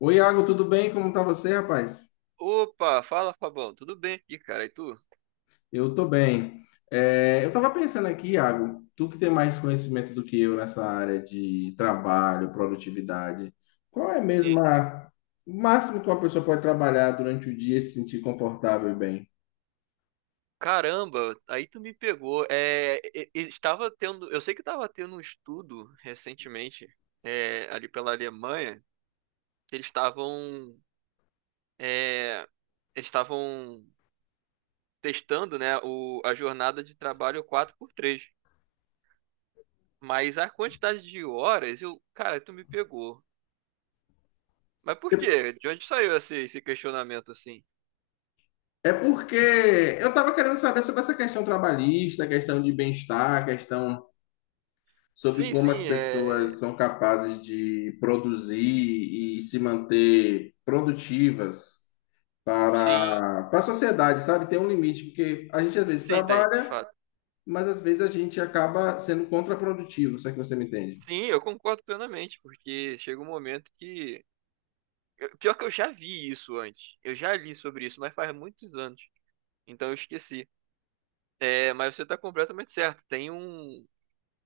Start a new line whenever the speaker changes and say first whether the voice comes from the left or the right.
left: Oi, Iago, tudo bem? Como tá você, rapaz?
right: Opa, fala Fabão, tudo bem? E cara, e tu?
left: Eu tô bem. É, eu tava pensando aqui, Iago, tu que tem mais conhecimento do que eu nessa área de trabalho, produtividade, qual é mesmo
right: Sim.
left: o máximo que uma pessoa pode trabalhar durante o dia e se sentir confortável e bem?
right: Caramba, aí tu me pegou. Estava tendo, eu sei que estava tendo um estudo recentemente, ali pela Alemanha, que é, eles estavam testando, né, a jornada de trabalho quatro por três. Mas a quantidade de horas, cara, tu me pegou. Mas por quê? De onde saiu esse questionamento assim?
left: É porque eu tava querendo saber sobre essa questão trabalhista, questão de bem-estar, questão sobre
right: Sim,
left: como
right: sim,
left: as pessoas são capazes de produzir e se manter produtivas
right: sim,
left: para a sociedade, sabe? Tem um limite, porque a gente às vezes
right: sim, tem, de
left: trabalha,
right: fato.
left: mas às vezes a gente acaba sendo contraprodutivo, se é que você me entende.
right: Sim, eu concordo plenamente, porque chega um momento que. Pior que eu já vi isso antes. Eu já li sobre isso, mas faz muitos anos. Então eu esqueci. Mas você está completamente certo. Tem um,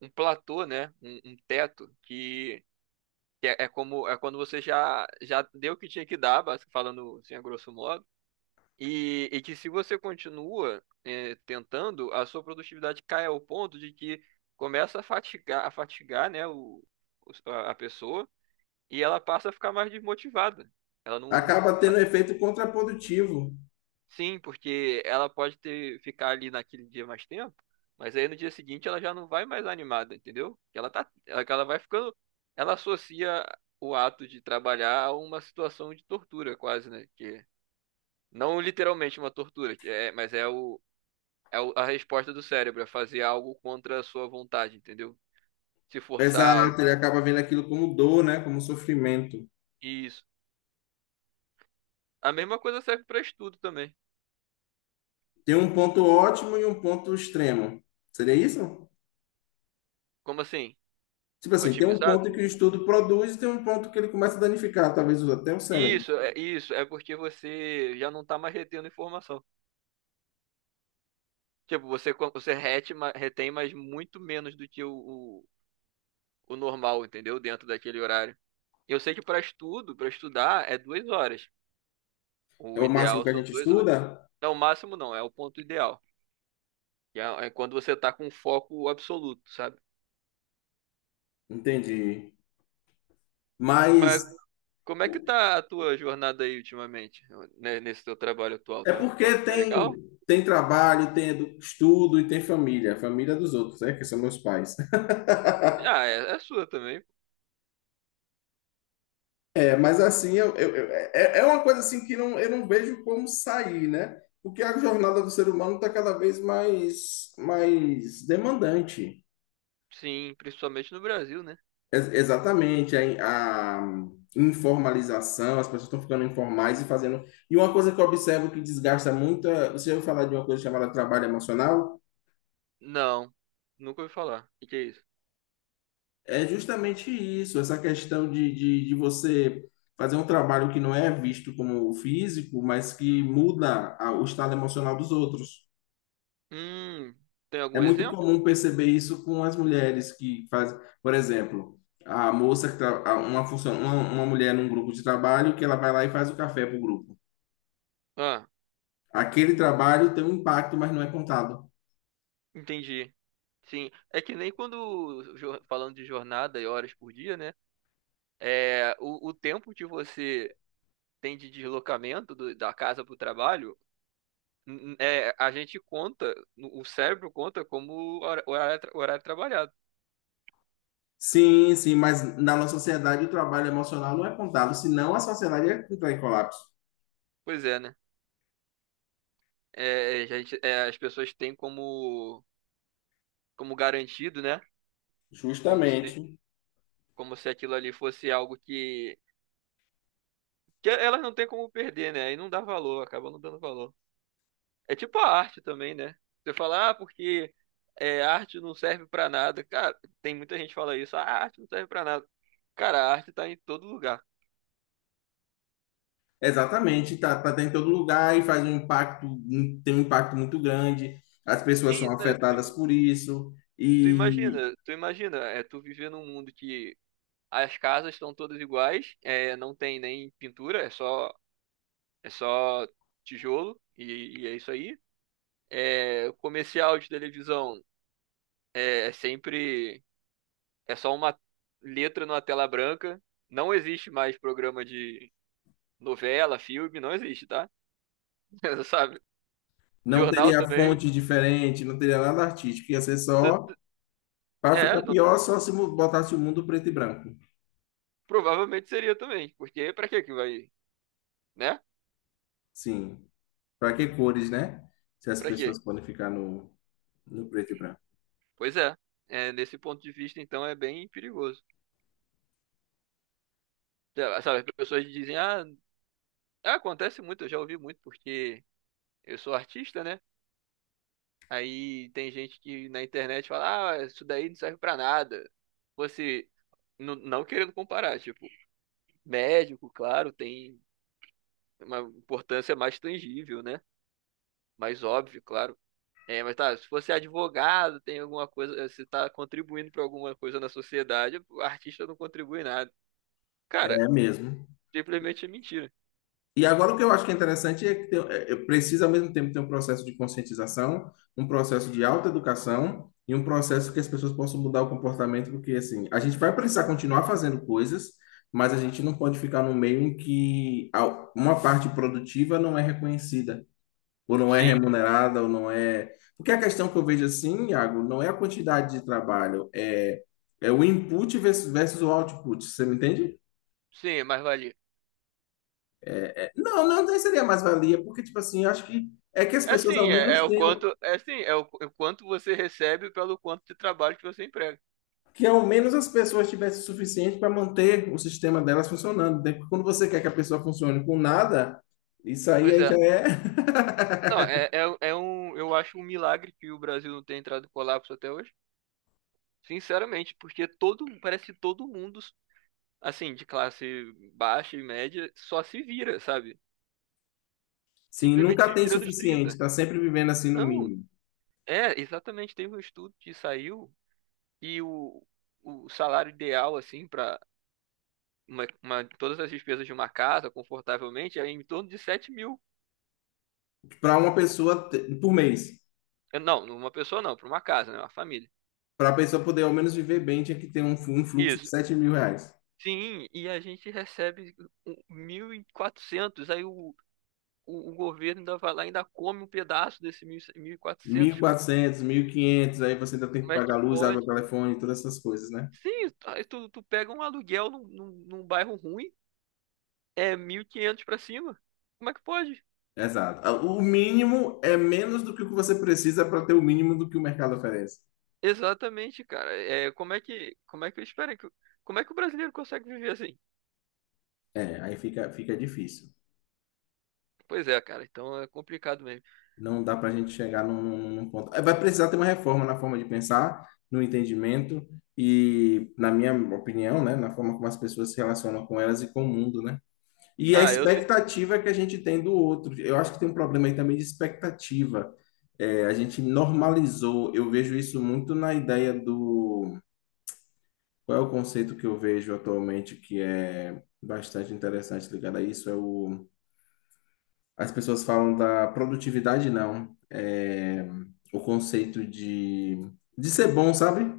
right: um platô, né? Um teto que é como é quando você já deu o que tinha que dar, falando assim a grosso modo. E que se você continua tentando, a sua produtividade cai ao ponto de que começa a fatigar, né, a pessoa. E ela passa a ficar mais desmotivada. Ela não.
left: Acaba tendo um efeito contraprodutivo.
right: Sim, porque ela pode ter ficar ali naquele dia mais tempo, mas aí no dia seguinte ela já não vai mais animada, entendeu? Ela vai ficando, ela associa o ato de trabalhar a uma situação de tortura, quase, né? Que não literalmente uma tortura, que é, mas a resposta do cérebro, é fazer algo contra a sua vontade, entendeu? Se forçar,
left: Exato, ele acaba vendo aquilo como dor, né? Como sofrimento.
right: isso. A mesma coisa serve para estudo também.
left: Tem um ponto ótimo e um ponto extremo. Seria isso?
right: Como assim?
left: Tipo assim, tem um
right: Otimizado?
left: ponto que o estudo produz e tem um ponto que ele começa a danificar, talvez até o cérebro.
right: Isso, é porque você já não tá mais retendo informação. Tipo, você retém, mas muito menos do que o normal, entendeu? Dentro daquele horário. Eu sei que para estudar, é 2 horas.
left: É
right: O
left: o máximo
right: ideal
left: que a
right: são
left: gente
right: 2 horas.
left: estuda?
right: Não, o máximo não, é o ponto ideal. É quando você tá com foco absoluto, sabe?
left: Entendi.
right: Mas
left: Mas
right: como é que tá a tua jornada aí ultimamente, né, nesse teu trabalho atual?
left: é
right: Tá, tá,
left: porque
right: tá legal?
left: tem tem trabalho, tem edu- estudo e tem família, família dos outros, né, que são meus pais.
right: Ah, é sua também.
left: É, mas assim, é uma coisa assim que não, eu não vejo como sair, né? Porque a jornada do ser humano está cada vez mais demandante.
right: Sim, principalmente no Brasil, né?
left: Exatamente, a informalização, as pessoas estão ficando informais e fazendo. E uma coisa que eu observo que desgasta muito, você ouviu falar de uma coisa chamada trabalho emocional?
right: Não, nunca ouvi falar. O que que é isso?
left: É justamente isso, essa questão de você fazer um trabalho que não é visto como físico, mas que muda o estado emocional dos outros.
right: Hum, tem
left: É
right: algum
left: muito
right: exemplo?
left: comum perceber isso com as mulheres que fazem, por exemplo. A moça que tra- a- uma função, uma mulher num grupo de trabalho que ela vai lá e faz o café para o grupo.
right: Ah,
left: Aquele trabalho tem um impacto, mas não é contado.
right: entendi. Sim, é que nem quando falando de jornada e horas por dia, né? É, o tempo que você tem de deslocamento da casa para o trabalho, a gente conta, o cérebro conta como horário, horário trabalhado.
left: Sim, sim, mas na nossa sociedade o trabalho emocional não é contado, senão a sociedade é que em colapso.
right: Pois é, né? As pessoas têm como garantido, né? Como se,
left: Justamente.
right: como se aquilo ali fosse algo que elas não têm como perder, né? Aí não dá valor, acaba não dando valor. É tipo a arte também, né? Você fala, ah, porque arte não serve pra nada. Cara, tem muita gente que fala isso. Ah, a arte não serve pra nada. Cara, a arte tá em todo lugar.
left: Exatamente, tá em todo lugar e faz um impacto, tem um impacto muito grande. As pessoas são
right: Sim, né,
left: afetadas por isso
right: tu
left: e
right: imagina, tu viver num mundo que as casas estão todas iguais, não tem nem pintura, é só tijolo e é isso aí. O comercial de televisão é, é sempre É só uma letra numa tela branca. Não existe mais programa de novela, filme, não existe, tá? Sabe?
left: não
right: Jornal
left: teria
right: também.
left: fonte diferente, não teria nada artístico, ia ser só para ficar
right: É, não-
left: pior só se mu- botasse o mundo preto e branco.
right: provavelmente seria também. Porque pra que que vai, né?
left: Sim, para que cores, né? Se as
right: Pra quê?
left: pessoas podem ficar no preto e branco.
right: Pois é. Nesse ponto de vista, então, é bem perigoso. Sabe as pessoas dizem, ah, acontece muito, eu já ouvi muito, porque eu sou artista, né? Aí tem gente que na internet fala, ah, isso daí não serve pra nada. Você, não querendo comparar, tipo, médico, claro, tem uma importância mais tangível, né? Mais óbvio, claro. Mas tá, se você é advogado, tem alguma coisa, se tá contribuindo para alguma coisa na sociedade, o artista não contribui nada. Cara,
left: É mesmo.
right: simplesmente é mentira.
left: E agora o que eu acho que é interessante é que precisa ao mesmo tempo ter um processo de conscientização, um processo de autoeducação e um processo que as pessoas possam mudar o comportamento, porque assim, a gente vai precisar continuar fazendo coisas, mas a gente não pode ficar no meio em que uma parte produtiva não é reconhecida, ou não é
right: Sim,
left: remunerada, ou não é. Porque a questão que eu vejo assim, Iago, não é a quantidade de trabalho, é, é o input versus o output, você me entende?
right: sim, é mais valia.
left: Não, não seria mais-valia, porque, tipo assim, eu acho que é que as
right: É
left: pessoas ao
right: sim,
left: menos tenham,
right: é sim, é o quanto você recebe pelo quanto de trabalho que você emprega.
left: que ao menos as pessoas tivessem o suficiente para manter o sistema delas funcionando, né? Porque quando você quer que a pessoa funcione com nada, isso aí,
right: Pois
left: aí
right: é.
left: já é.
right: Não, eu acho um milagre que o Brasil não tenha entrado em colapso até hoje. Sinceramente, porque parece que todo mundo assim, de classe baixa e média, só se vira, sabe?
left: Sim,
right: Simplesmente
left: nunca
right: se
left: tem
right: vira dos
left: suficiente,
right: trinta.
left: tá sempre vivendo assim no
right: Não,
left: mínimo.
right: exatamente. Teve um estudo que saiu e o salário ideal, assim, para todas as despesas de uma casa, confortavelmente, é em torno de 7.000.
left: Para uma pessoa te- por mês,
right: Não uma pessoa não, para uma casa, né? Uma família.
left: para a pessoa poder ao menos viver bem, tinha que ter um, fu- um fluxo de
right: Isso.
left: 7.000 reais.
right: Sim, e a gente recebe 1.400 aí o, o governo ainda vai lá e ainda come um pedaço desse 1.400, cara.
left: 1.400, 500, aí você ainda tem que
right: Como é que
left: pagar luz, água,
right: pode?
left: telefone, todas essas coisas, né?
right: Sim, tu pega um aluguel num bairro ruim, é 1.500 pra cima. Como é que pode?
left: Exato. Ah, o mínimo é menos do que o que você precisa para ter o mínimo do que o mercado oferece.
right: Exatamente, cara. Como é que o brasileiro consegue viver assim?
left: É, aí fica, fica difícil.
right: Pois é, cara, então é complicado mesmo.
left: Não dá para a gente chegar num, num ponto. É, vai precisar ter uma reforma na forma de pensar, no entendimento e, na minha opinião, né, na forma como as pessoas se relacionam com elas e com o mundo, né? E a
right: Ah, eu sei.
left: expectativa que a gente tem do outro. Eu acho que tem um problema aí também de expectativa. É, a gente normalizou. Eu vejo isso muito na ideia do. Qual é o conceito que eu vejo atualmente que é bastante interessante ligado a isso? É o... As pessoas falam da produtividade, não. É o conceito de ser bom, sabe?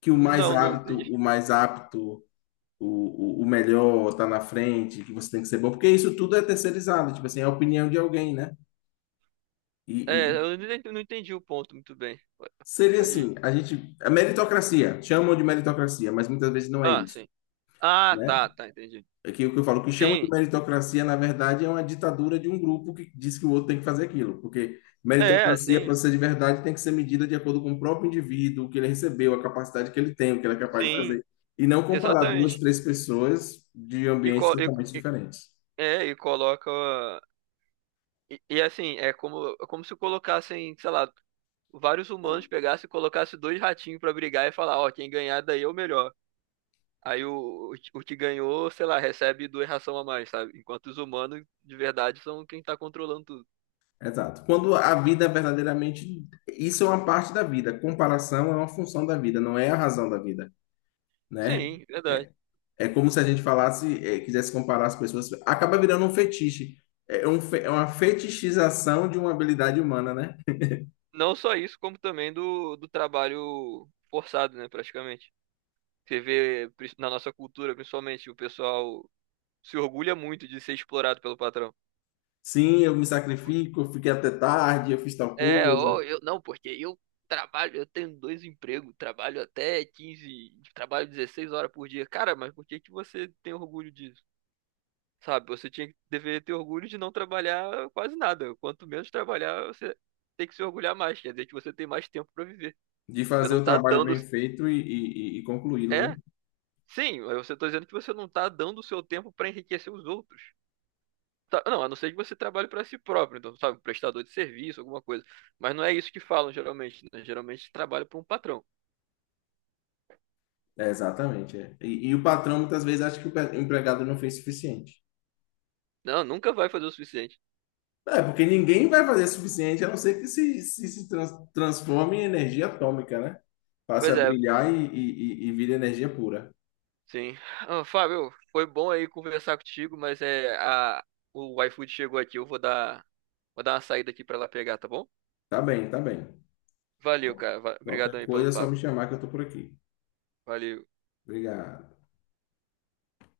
left: Que o mais
right: Não, não
left: hábito,
right: entendi.
left: o mais apto, o melhor tá na frente, que você tem que ser bom. Porque isso tudo é terceirizado, tipo assim, é a opinião de alguém, né? E,
right: É,
left: e
right: eu não entendi o ponto muito bem.
left: seria
right: Pode.
left: assim, a gente... A meritocracia, chamam de meritocracia, mas muitas vezes não é
right: Ah,
left: isso.
right: sim. Ah,
left: Né?
right: tá, tá, entendi.
left: É que o que eu falo, o que chama de
right: Sim.
left: meritocracia, na verdade, é uma ditadura de um grupo que diz que o outro tem que fazer aquilo. Porque
right: É,
left: meritocracia, para
right: sim.
left: ser de verdade, tem que ser medida de acordo com o próprio indivíduo, o que ele recebeu, a capacidade que ele tem, o que ele é capaz de
right: Sim,
left: fazer. E não comparar duas,
right: exatamente.
left: três pessoas de
right: E,
left: ambientes
right: co- e-
left: totalmente diferentes.
right: é, e coloca assim, é como se colocassem, sei lá, vários humanos pegassem e colocassem dois ratinhos pra brigar e falar, ó, quem ganhar daí é o melhor. Aí o que ganhou, sei lá, recebe duas ração a mais, sabe? Enquanto os humanos, de verdade, são quem tá controlando tudo.
left: Exato. Quando a vida é verdadeiramente. Isso é uma parte da vida. Comparação é uma função da vida, não é a razão da vida, né?
right: Sim, verdade.
left: É, é como se a gente falasse, quisesse comparar as pessoas. Acaba virando um fetiche. É, é uma fetichização de uma habilidade humana, né?
right: Não só isso, como também do trabalho forçado, né, praticamente. Você vê na nossa cultura, principalmente, o pessoal se orgulha muito de ser explorado pelo patrão.
left: Sim, eu me sacrifico, eu fiquei até tarde, eu fiz tal
right: Ou
left: coisa.
right: eu não, porque eu trabalho, eu tenho dois empregos, trabalho até 15, trabalho 16 horas por dia. Cara, mas por que que você tem orgulho disso? Sabe, você deveria ter orgulho de não trabalhar quase nada. Quanto menos trabalhar, você tem que se orgulhar mais. Quer dizer que você tem mais tempo pra viver.
left: De
right: Você
left: fazer
right: não
left: o
right: tá
left: trabalho
right: dando.
left: bem feito e concluí-lo, né?
right: É, sim, eu só tô dizendo que você não tá dando o seu tempo pra enriquecer os outros. Não, a não ser que você trabalhe pra si próprio, então, sabe, um prestador de serviço, alguma coisa. Mas não é isso que falam geralmente, né? Geralmente trabalha para um patrão.
left: É, exatamente. É. E o patrão muitas vezes acha que o pe- empregado não fez o suficiente.
right: Não, nunca vai fazer o suficiente.
left: É, porque ninguém vai fazer o suficiente, a não ser que se transforme em energia atômica, né? Passe
right: Pois
left: a
right: é,
left: brilhar e vire energia pura.
right: sim. Ah, Fábio, foi bom aí conversar contigo, mas é a o iFood chegou aqui, eu vou dar uma saída aqui pra lá pegar, tá bom?
left: Tá bem, tá bem.
right: Valeu,
left: Bom,
right: cara. Obrigadão
left: qualquer
right: aí pelo
left: coisa é só me
right: papo.
left: chamar que eu tô por aqui.
right: Valeu.
left: Obrigado.